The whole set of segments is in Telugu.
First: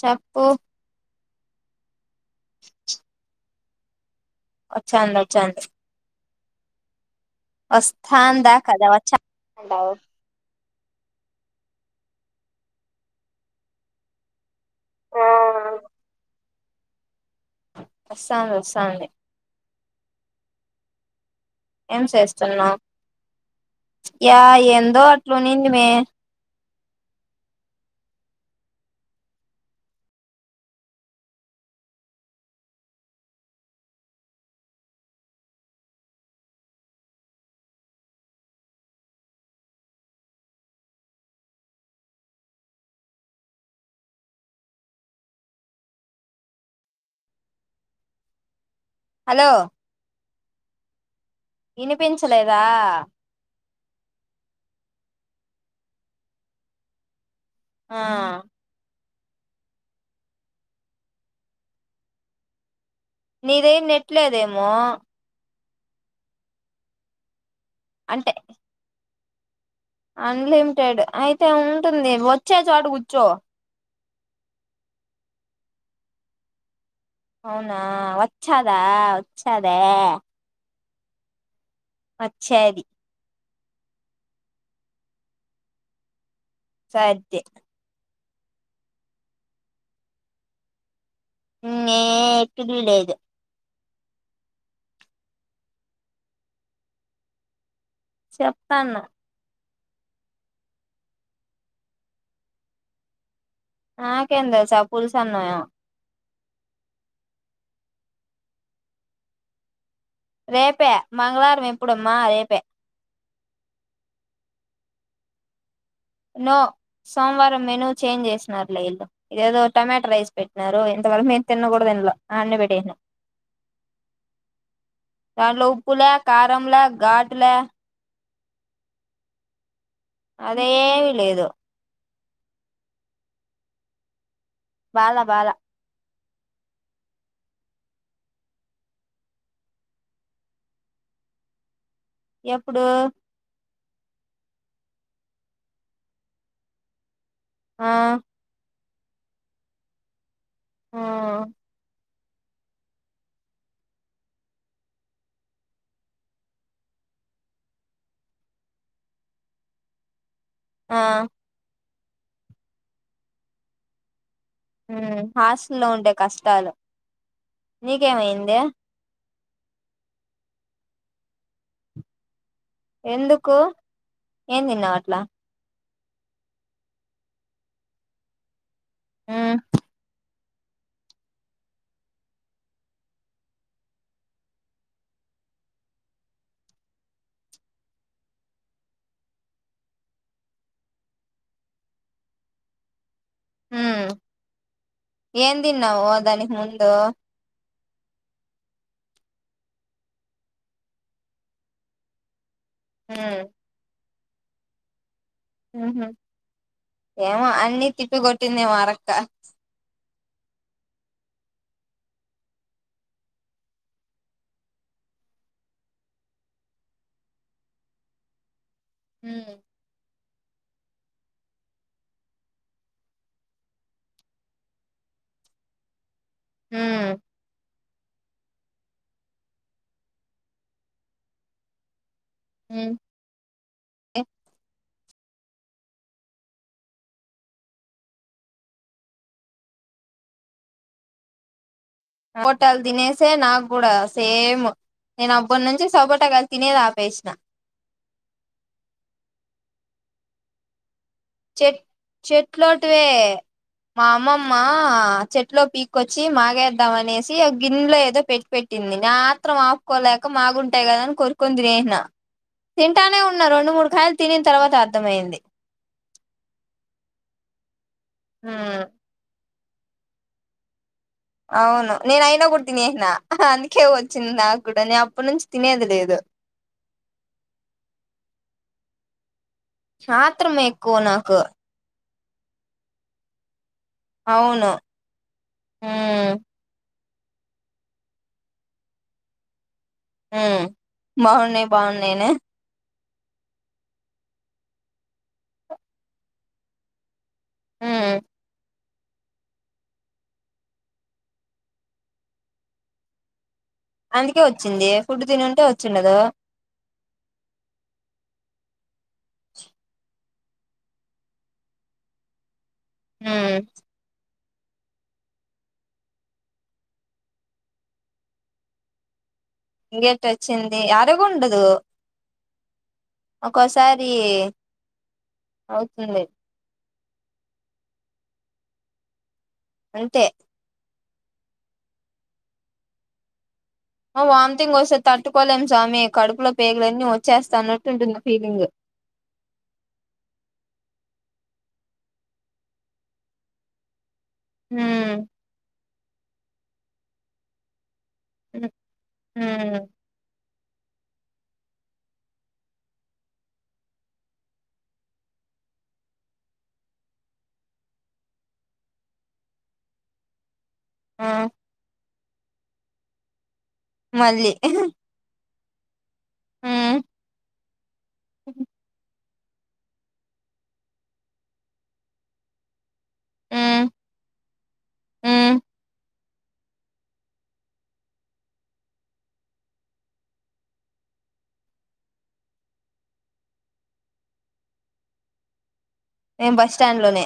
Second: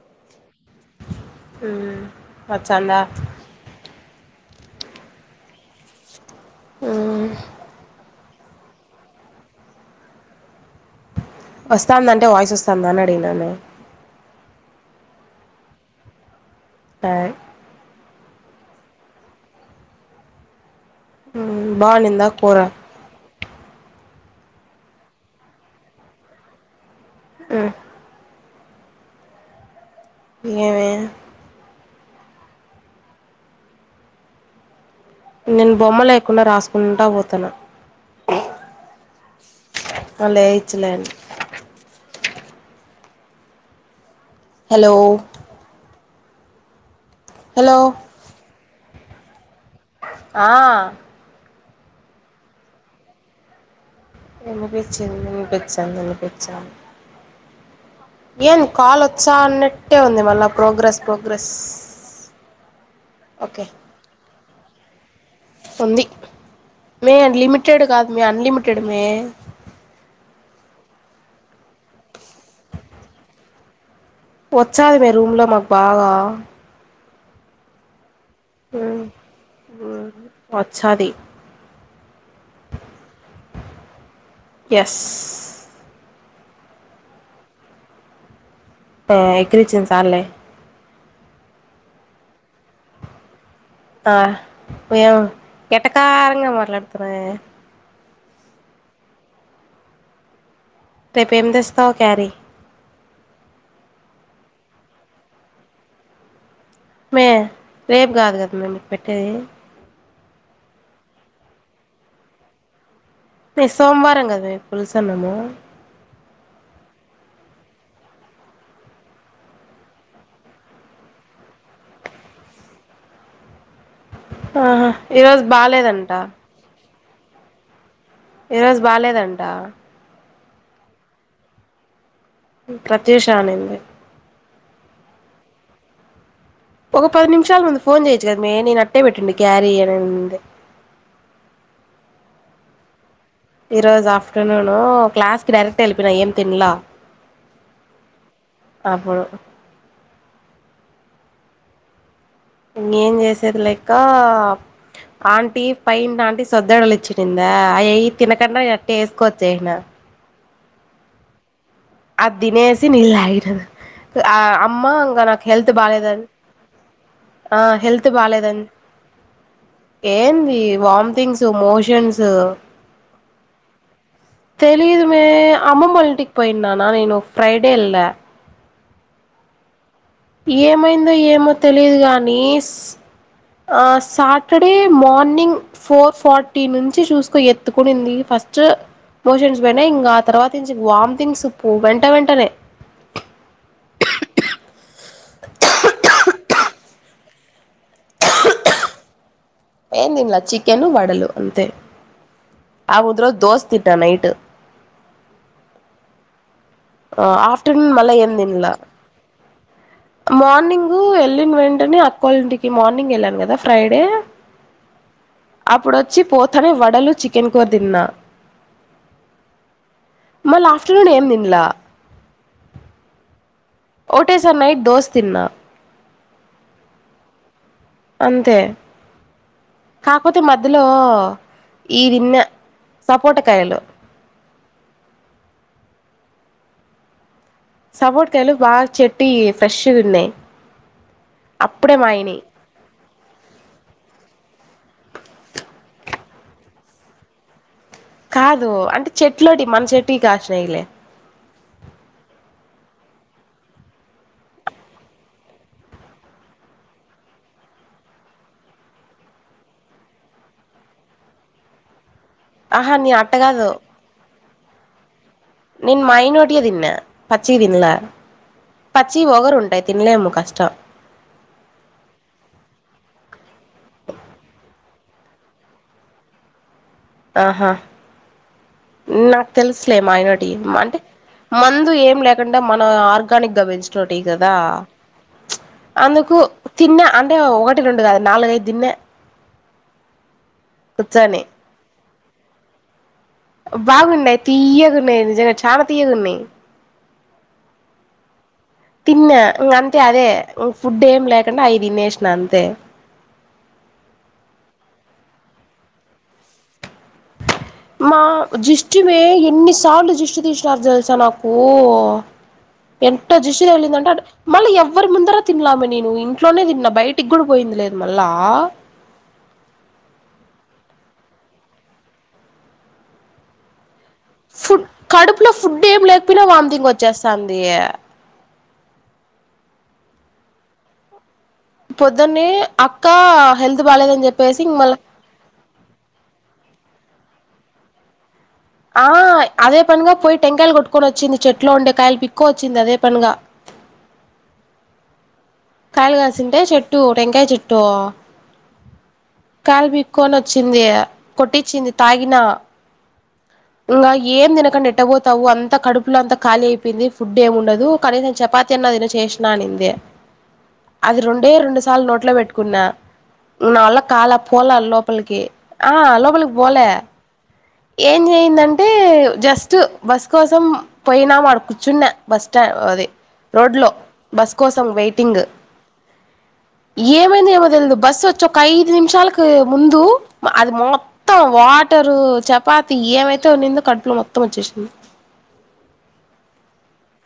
చప్పు ఉమ్ వచ్చందా వచ్చంద్ వచ్చంది ఆహ్ వస్తందా కదా వచ్చందంటవూ వస్తాందంటే వాయిస్ వస్తాందా అని అడిగిననే ఓహ్ తాడ్ వస్సాద్ వసాంది ఉమ్ ఏం బావుండింద కూర చేస్తున్నావ్ యా ఎందో అట్లుండింది మే మ్మ్ ఏమే నేను బొమ్మ లేకుండా రాసుకుంటా పోతాన్న. మల్లేయ్యచ్చులే అని హలో హలో హలో ఆ ఈనిపించలేదా ఈనిపించింది ఈనిపించంద్ ఈనిపించంద్ ఆ ఏన్ద్ కాలోత్ చ్చ అన్నట్టే ఉంది. మళ్ళా ప్రోగ్రస్ ప్రోగ్రస్ నీదేం నెట్లేదే యం మోహ్ ఉంది మే అన్డ్లిమిట్ లిమిటెడ్ కాదుమే అంటే అన్లిమిటెడ్మే అన్లిమిటెడ్ అయితే ఉంటుంది. వచ్చే చోట కూర్చో వచ్చాది మే రూమ్ లో మాక్ బాగా అవునా చ్చదా వచ్చదా చ్చది. వచ్చది ఎస్ సాధ్యే ఆ ఎక్రీచిన్ సాల్లే మే ఏ ఎకిరియ్ లేదు. ఆ ఏ్యం ఎట్టకారంగా మాట్లాడుతునవే. చెప్తాన్న రేపు ఏం తెస్తావ్ క్యారీ నాకేం తెల్సే ఆ పల్సాన్నం ఏమో మే రేపు గాదు గద్మే మిక్ పెట్టేది. రేపే మంగల్వారం ఎప్పుడమ్మా రేపే తే సోమవారం కదవే ఫుల్సన్నము. నో సోమవారం మెను చేంజ్ చేసినరు లే ఇల్లు ఇదేదో టొమాటా రైస్ పెట్టినారు ఇంతవరకు నేను తినకూడ తినాలా ఆడనే పెటేసిన ఆహా ఈరోజు బాలేదంట గాటులే ఈ రోజు బాలేదంట అదేవి లేదు ప్రత్యష అనింది బాల బాల ఒక పది నిమిషాలు ముందు ఫోన్ చేయయిచ్చు కదా మే నేను అట్టే పెట్టిండి క్యారీ అయనుంది ఎప్పుడు ఈ రోజు ఆఫ్టర్నూను క్లాస్ కి డైరెక్ట్ వెళ్లిపోయిన ఏం తిన్లా ఆ అపుడు ఆ ఇంకేం చేసేది లెక్క ఆంటీ పై ఆంటీ సొద్దడలి ఇచ్చిందా అయయి తినకుండా అట్టే వేసుకోచెసినా ఆ ఆదినేసి నీలు తగిన ఆ అమ్మ మ్ ఇంకా నాకు హెల్త్ హాస్టల్లో బాలేద ఉండే కష్టాలు ఆ హెల్త్ నీకేమైంది బాలేదని ఏంది వామ్టింగ్స్ మోషన్స్ ఎందుకు ఏం తిన్నావు అట్లా తెలిదుమే అమ్మమ్మ వాలి టిక్పోయి నా నేను ఫైడే వేల్ల హ్మ్ ఏమైందో ఏమో తెలియదు గాని ఆ సాటర్డే మార్నింగ్ ఫోర్ ఫార్టీ నుంచి చూసుకో ఎత్తుకునింది ఫస్ట్ మోషన్స్ పోయిన ఇంకా తర్వాత నుంచి వామిటింగ్ సు ప్పు వెంట వెంటనే హ్మ్ ఏన్ దిన్ నవు ఓదానికీ ముందు ఏం తినలే చిక్కెను వడలు అంతే ఆ ముందురోజు మ్ దోసే తిన్న నైట్ ఉహుమ్ ఏమో అన్ని ఆఫ్టర్నూన్ మళ్ళా తిప్పి ఏం తినలా కొట్టిందేమో అరక్క మార్నింగ్ వెళ్ళిన వెంటనే అక్కోళంటికి మార్నింగ్ వెళ్ళాను కదా ఫ్రైడే అప్పుడుచ్చి పోతనే వడలు చికెన్ కూర తిన్నా మ్ మళ్ళ ఆఫ్టర్నూన్ ఏం తిన్ల ఓటే సార్ నైట్ దోస్ తిన్నా మ్ అంతే కాపోతే మధ్యలో ఈది న్న సపోటకాయలు సపోటకాయలు బాగా చెట్టివి ఫ్రెష్ గా ఉన్నాయి అప్పుడే మాయినయి హోటల్ తినేష్ సే నాకు కూడా సేమ్ నేను అబ్బటినించ్చి సపోటకాయలు తినేది ఆపేసిన కాదు అంటే చెట్లోటి మన చెట్టుకి కాసినయిలే చెట్ చెట్లోటివే మా అమ్మమ్మ చెట్లో పీకొచ్చి మాగేద్దామనేసి ఆ గిన్నెలో ఏదో పెట్టి పెట్టింది నా ఆత్రం ఆపుకోలేక మాగుంటాయి కదాని కోరుకుని తినేసిన ఆహా నేను తింటానే అట్ట ఉన్న కాదు రెండు మూడు కాయలు తినిన్ తర్వాత అర్థమైంది నోటిగ దీన్న పచ్చిగ తిన్నాల్ పచ్చి వగరు ఉం డై తినలేము కష్టం అవును నేను అయినా కూడా తినేసిన అందుకే వచ్చింది నాకు కూడా నేను అప్పటినుంచి తినేది లేదు ఆహా నా తెలుసులే మాయనోటి ఆత్రం ఎక్కువ అంటే నాకు మందు ఏం లేక మన ఆర్గానిక్ గా పెంచ్ రోటీ కదా అవును అందుకు తిన్న అంటే ఒకటి రెండు కాదు నాలుగైదు దిన్నే మ్ బాగున్నాయి బాగున్నా నేను బాగున్నాయి తీయియగున్నాయి నిజంగా చాన తీయగున్నాయి మ్ తిన్నా ఇం అంతే అదే ఫుడ్ ఏం లేకుండా అవి తినేసిన అంతే అందుకే వచ్చింది ఫుడ్ తినింటే వచ్చిండదు మా దిష్టిమే ఎన్నిసార్లు జిష్టు తీసినారు తెలుసా నాకూ ఎంత హ్మ్ దిష్టి తగిలాంటే మళ్ళీ ఎవ్వరి ముందర తినాలె మ నేను ఇంట్లోనే తిన్నా బయటికి గుడి పోయింది లేదు మళ్ళ ఇ గేట్ వచ్చింది అరిగుండదు ఒకోసారి ఫుడ్ కడుపులో ఫుడ్ ఏం అవుతుంది లేకపోయినా వాంథింగ్ వత్ చేస్తాంది అంతే పొద్దునే అక్క హెల్త్ బాలేదని చెప్పేసి వామిటింగ్ ఇంగ మళ్ళ వస్తే తట్టుకోలేం స్వామి కడుపులో పేగులన్నీ వ చేస్తా అన్నట్టుంటుంది ఫీలింగ్ ఆ అదే పనిగా పోయి టెంకాయలు కొట్టుకొని వచ్చింది చెట్లో ఉండే కాయలు పిక్క వచ్చింది అదే పనిగా హ్మ్మ్ కాయగాసుంటే చెట్టు టెంగాయ చెెట్టు హ్మ్మ్ వచ్చింది కొట్టించింది తాగిన ఇంకా ఏం తినకం ఏటాబతావు అంతా కడుపులో అంతా ఖాళీ అయిపోయింది ఫుడ్ ఏమి ఉండదు కనీసం చపాతీ అన్న తిను చేసినా అంది అది ఆ రెండే రెండు సార్లు నోట్ల అట్లా పెట్టుకున్నా నాళ్ల కాల మళ్ళీ పోలే లోపలికి ఆ లోబలికి పోలే హ్మ్ ఏం చెయిందంటే జస్ట్ బస్ కోసం పోయినా వాడు కూర్చున్న బస్ స్టా అది రోడ్ హ్మ్ లో బస్ కోసం వెయిటింగ్ హ్మ్ ఏమైంది ఏమో తెల్. దు బస్సు వచ్చి ఒక ఐదు నిమిషాలకు ముందు అది మొత్తం వాటరు చెప్ పాత ఏమైతే ఉన్నిందో కడుపులో మొత్తం వచ్చేసింది. మేం బస్ స్టాండ్ లోనే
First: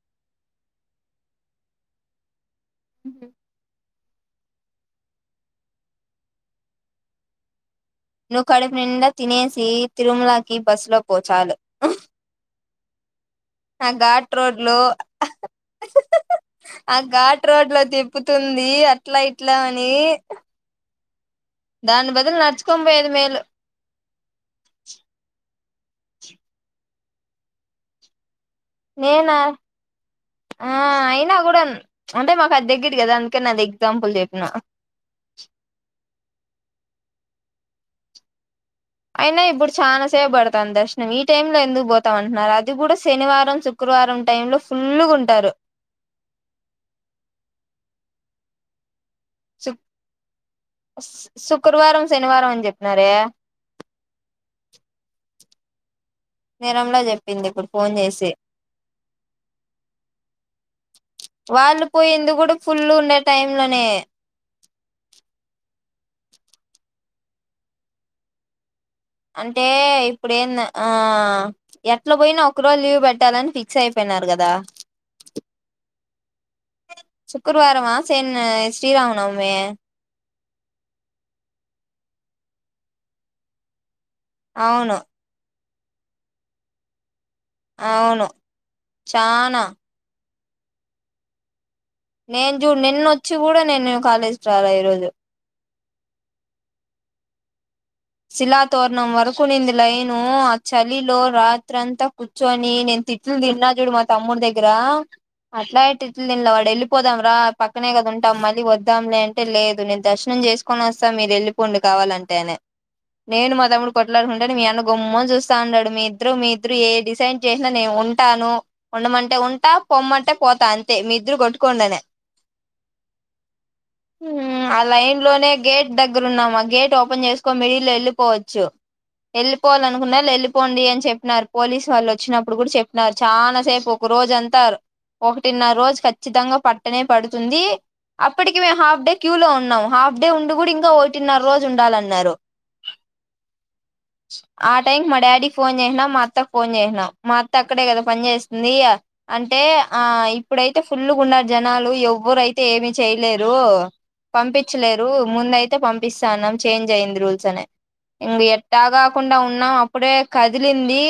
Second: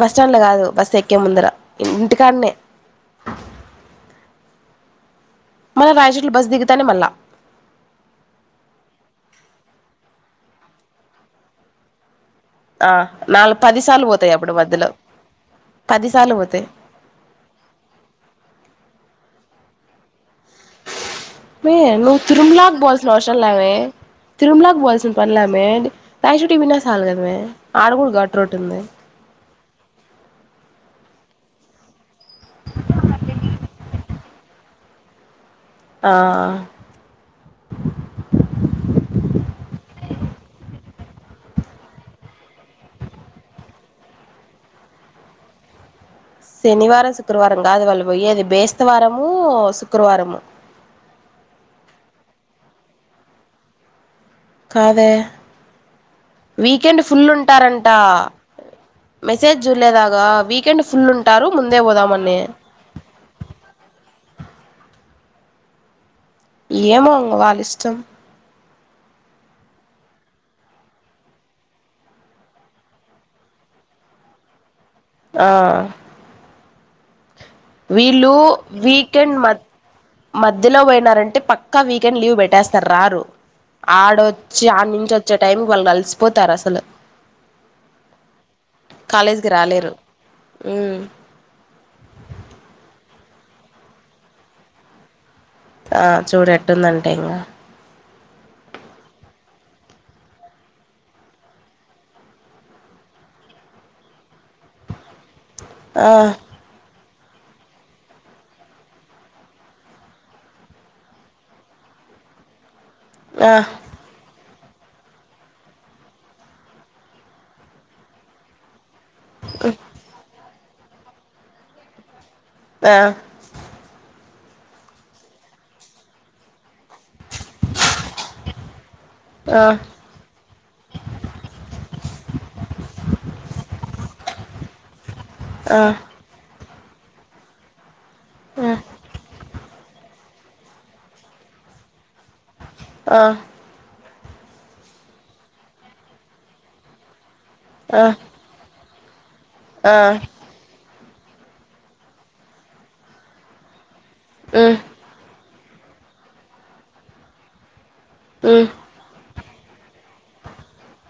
బస్టాండ్ లో కాదు బస్ ఎక్కే ముందర ఇంటికాడనే హ్ మన రాయచట్లు బస్ దిగుతానే మళ్ళా నువ్వు కడుపు నిండా తినేసి తిరుమలకి బస్లో పోచాలు ఆ నాలుగు పది ఆ సార్లు పోతాయి ఘాట్ అప్పుడు రోడ్ లో మధ్యలో పది సార్లు పోతాయి ఆ ఘాట్ రోడ్ లో తిప్పుతుంది అట్లా ఇట్లా ఇలా అని మే దాని నువ్వు బదులు తిరుమలాకు నడుచుకొని బోల్స్ న పోయేది మేలు అవసరంలామే తిరుమిలాకు పోవాల్సిన పనలేదు మే రాయ్ చుటి కి పోయినా సాల్ గదమే ఆడగుడ గట్ నేన ఆయి నా కూడా అంటే మాకు అది దగ్గిట్ కదా అందుకనే అది ఎగ్జాంపుల్ చెప్పిన ఆ అయినా ఇప్పుడు చానసేప పడతాంది దర్శనం. ఈ టైమ్ లో ఎందుకు పోతామ అంటున్నారు. అది కూడా శనివారం, శుక్రవారం టైంలో ఫుల్లుగా ఉంటారు. శనివారం శుక్రవారం కాదు వళ్ళు పోయ్యేది బేస్తవారం సుక్ శుక్రవారం శనివారం అని చెప్పినారే కాదే నిరంలా వీకెండ్ ఫుల్ చెప్పింది ఇప్పుడు ఉంటారంట. ఫోన్ చేసి మెసేజ్ చూడలేదగా వీకెండ్ ఫుల్ ఉంటారు. ముందే వాళ్ళు పోయింది పోదామని కూడా ఫుల్ ఉండే టైమ్ లోనే ఏమోంగ వాళ్ళ ఇష్టం అంటే ఇప్పుడేంద ఆ ఎట్ల పోయినా ఒక రోజు లీవ్ పెట్టాలని ఫిక్స్ అయిపోయినారు కదా. ఆ శుక్రవారమా సేన్ వీళ్ళు వీకెండ్ మ శ్రీరామనవమి మధ్యలో పోయినారంటే పక్కా వీకెండ్ లీవ్ పెట్టేస్తారు రారు ఆడొచ్చి ఆడ అవును నుంచి వచ్చే టైం వళ్ళు కలిసిపోతారు అసలు అవును చానా ఊ నేను చూడ్ నిన్న వచ్చి కూడా నేను కాలేజ్ కి రాల ఈరోజు ఆ చూడు ఎట్టుందంటే ఇంగా శిలా తోరణం వరకునింది. లైను ఆ చలిలో రాత్రంతా కూర్చొని నేను తిట్లు తిన్నా చూడు. మా తమ్ముడి దగ్గర అట్లా అ ఆ తిట్లు నిల వాడెల్ పోదాం రా పక్కనే కదా ఉంటాం. మళ్ళీ వద్దాం లే అంటే లేదు. నేను దర్శనం చేసుకొని వస్తా మీరు ఎల్లిపోండి కావాలంటే నేను ఆ మా తమ్ముడు కొట్లాడుకుం మీ అన్న గుమ్మం చూస్తా ఉంటడు మీ ఇద్దరు మీ ఇద్దరు ఏ డిసైన్ చేసినా నేను ఉంటాను. ఉండమంటే ఉంటా పొమ్మంటే పోతా అంతే మీద్ద్ర కొట్టుకోండనే ఆ ఆ లైన్ లోనే గేట్ దగ్గర ఉన్నాము, గేట్ ఓపెన్ చేసుకొన్ ట్ల ఎళ్ళిపోవచ్చు ఆ ఎళ్ళిపోవాలనుకున్నోళ్ళు ఎళ్లిపోండి అని చెప్పినారు పోలీసు వాళ్ళు వచ్చినప్పుడు గుడ చెప్పినారు, చాలా సేపు ఒక రోజు అంత్ టారు ఆ ఆ ఒకటిన్నారోజు ఖచ్చితంగ పట్ ట్టనే పడుతుంది అప్పటికి మేము హాఫ్ డే క్యూ లో ఉన్నాము. హాఫ్ డే ఉండి గూడింకా ఇంకా ఓటిన్నరోజు ఉండాలన్నరు. ఆ ఆ టైంకి మా డాడీక్ ఫోన్ చేసినం, మా అత్తక్ ఫోన్ చేసినం మా అత్తక్కడే గదా పని చేస్తుంది అంటే ఆ ఇప్పుడైతే ఫ్ ఫుల్లుగున్నారు జనాలు ఎవ్వరైతే ఏమి చేయలేరు. ఉమ్ పంపిచ్చలేరు ముందయిత్ తె పంపిస్తానమ్ చేంజ్ అయింది రూల్ ట్లనే ఇంగ ఉమ్ ఎట్టాగాకుండ ఉన్ నా అప్ ప్పుడే కదిలింది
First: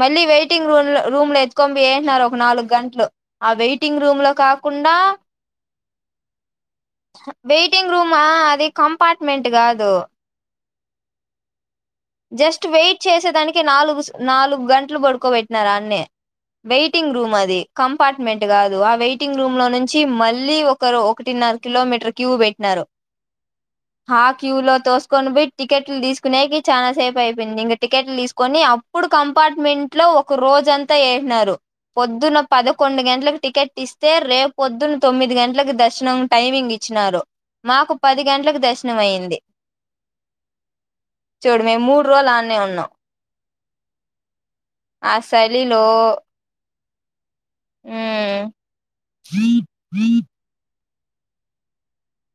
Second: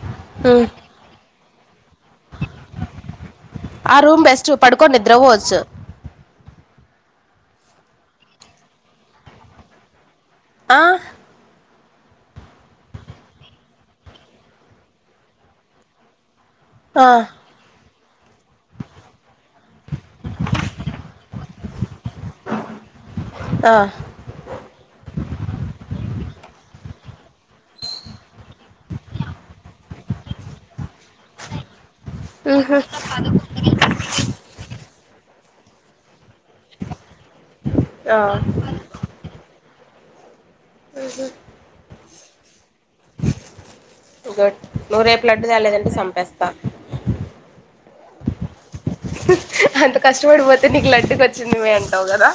మల్లి ఉమ్ వెయిటింగ్ రూమ్లొ రూమ్లెజ్ మెంట్నారు ఒక నాలుగు గంటలు, ఆ వెయిటింగ్ రూమ్ లో బెస్ట్ పడుకొని కాకుండా నిద్రపోవచ్చు వెయిటింగ్ రూమా అది కంపార్ట్మెంట్ గాదు. ఆ జస్ట్ వెయిట్ చేసేదానికి నాలుగు స్ నాలుగు గంటలు పడుకోబెట్టినారు ఆన్నే ఆ వెయిటింగ్ రూమది కం అపార్ట్మెంట్ గాదు ఆ వెయిట్ టింగ్ రూమ్ లో నుంచి మళ్ళీ ఒకరు ఒకటిన్నర కిలోమీటర్ క్యూ పెట్టినారు, ఆ క్యూ లో తోస్ కొని పోయి టికెట్లు తీసుకునేకి చాలా సేపు అయిపోయింది ఇంక టికెట్లు తీసుకొని అప్పుడు కంపార్ట్మెంట్ లో ఒక రోజంతా ఏసినారు. పొద్దున్న పదకొండు గంటలకు టికెట్ ఇస్తే రేపు పొద్దున్ తొమ్మిది గంటలకి దర్శనం టైమింగ్ ఇచ్చినారు. మాకు ఆ పది గంట్లకు దర్శనం అయ్యింది. చూడు మేమ్ మూడు రోజ్లు అన్నే ఉన్నామ్ టుగట్ నువ్వు ఆ రేప్ లడ్డు చలిలో తాలేదంటే సంపేస్తా ఉమ్ అంత కష్టపడుపోతే నికులడు ఇంటికి వచ్చిందివే అంటావు కదా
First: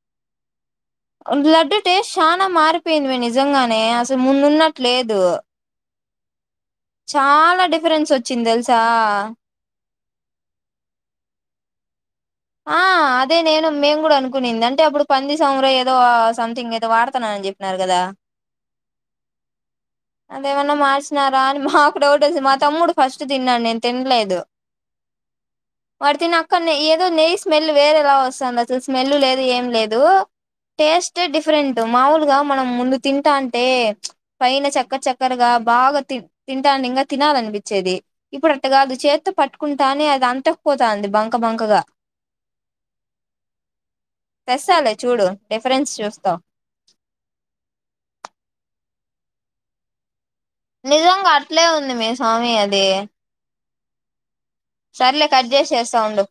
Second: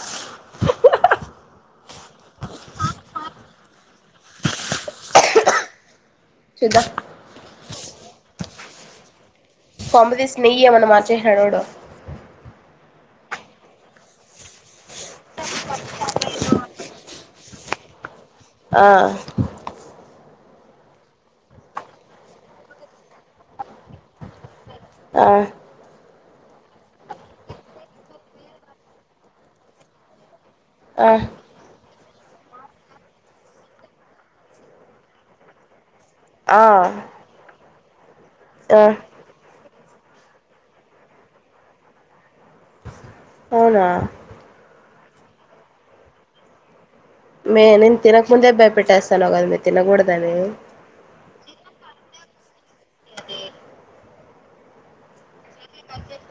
లడ్డు టేస్ట్ చానా మారిపోయింది మే నిజంగానే అసలు ముందు ఉన్నట్లు లేదు చూద్దాం చాలా డిఫరెన్స్ వచ్చి చి తెలుసా కొంపదీసి నెయ్యమన్న మార్చేసిండా వాడు ఆ అదే నేను మేము కూడా అనుకునింది అంటే అప్పుడు పంది సంమురం ఏదో సంథింగ్ ఏదో వాడుతాన్నా అని చెప్పినారు కదా ఆ అదేమన్నా మార్చినారా అని మాకు డౌట్ వోచి మా తమ్ముడు ఫస్ట్ తిన్నాడు నేను తినలేదు ఆ వాడు తిన్న అక్కన్నే ఏ నెయ్యి స్మెల్ వేరేలా వస్తుంది అసలు స్మెల్ లేదు ఏం లేదు ఆ టేస్ట్ డిఫరెంట్ మాములుగా మనం ముందు తింటాంటే పైన చక్క చక్కరగా బాగా ఆ తింటా ఇంకా తినాలనిపించేది ఇప్పుడు అట్ ఆ కాదు చేత్తో పట్టుకుంటానే అది అంతకుపోతా అంది బంక బంకగా అవునా తెస్తాలే చూడు డిఫరెన్స్ చూస్తావు మీే నిన్ తినక ముందే భయపెట్టేస్తున్నావ్ మే తినకూడదని నిజంగా అట్లే ఉంది మే స్వామి అది సర్లే కట్ చేసి చేస్తా ఉండు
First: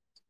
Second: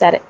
సరే